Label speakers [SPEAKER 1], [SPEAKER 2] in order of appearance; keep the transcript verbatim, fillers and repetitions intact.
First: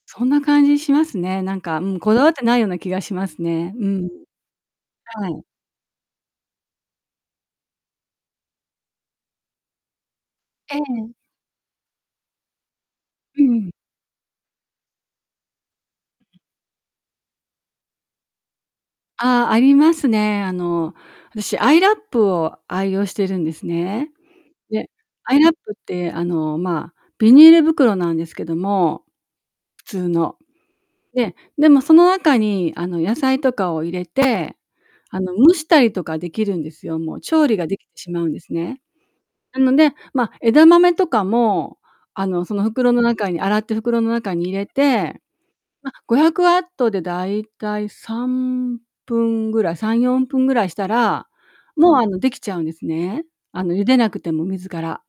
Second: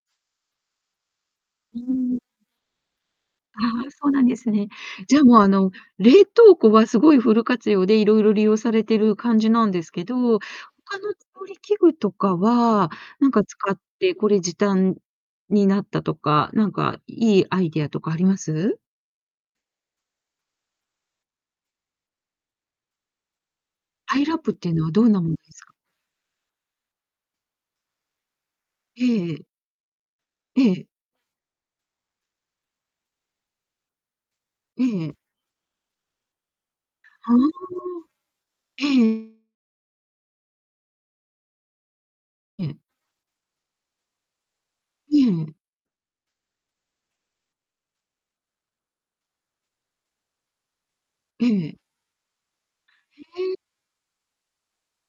[SPEAKER 1] そんな感じしますね。なんか
[SPEAKER 2] う
[SPEAKER 1] うん、こ
[SPEAKER 2] ん。
[SPEAKER 1] だわってないような気がしますね。
[SPEAKER 2] あ
[SPEAKER 1] う
[SPEAKER 2] あ、そ
[SPEAKER 1] ん。
[SPEAKER 2] うなんですね。じゃあ
[SPEAKER 1] は
[SPEAKER 2] もう、
[SPEAKER 1] い。
[SPEAKER 2] あの、冷凍庫はすごいフル活用で色々利用されてる感じなんですけど、
[SPEAKER 1] え
[SPEAKER 2] 他
[SPEAKER 1] え。
[SPEAKER 2] の調理器具とかは、なん
[SPEAKER 1] う
[SPEAKER 2] か
[SPEAKER 1] ん。
[SPEAKER 2] 使ってこれ時短になったとか、なんかいいアイデアとかあります？
[SPEAKER 1] あ、ありますね。あの、私アイラップを愛用してるんですね。
[SPEAKER 2] アイラップっていうの
[SPEAKER 1] で、
[SPEAKER 2] はどんなも
[SPEAKER 1] ア
[SPEAKER 2] の
[SPEAKER 1] イラ
[SPEAKER 2] で
[SPEAKER 1] ッ
[SPEAKER 2] すか？
[SPEAKER 1] プって、あの、まあ、ビニール袋なんですけど
[SPEAKER 2] え
[SPEAKER 1] も、
[SPEAKER 2] えええ。
[SPEAKER 1] 普通の。
[SPEAKER 2] ええ。
[SPEAKER 1] で、でもその中に、あの、野菜とかを入れて、
[SPEAKER 2] ええええ。
[SPEAKER 1] あの、蒸したりとか出来るんですよ。もう
[SPEAKER 2] あ
[SPEAKER 1] 調理が出来て
[SPEAKER 2] あ。
[SPEAKER 1] しまうんですね。
[SPEAKER 2] ええ。
[SPEAKER 1] なので、ま、枝豆とかも、あの、その
[SPEAKER 2] ええ。
[SPEAKER 1] 袋の中に洗って袋の中に入れて、
[SPEAKER 2] ええ。
[SPEAKER 1] ま、ごひゃくわっとで大体さんぷんぐらい、さんよんぷんぐらいしたら、
[SPEAKER 2] ええ。
[SPEAKER 1] もうあの、出来ちゃうんです
[SPEAKER 2] へ
[SPEAKER 1] ね。
[SPEAKER 2] え。
[SPEAKER 1] あの、茹でなくても、水から。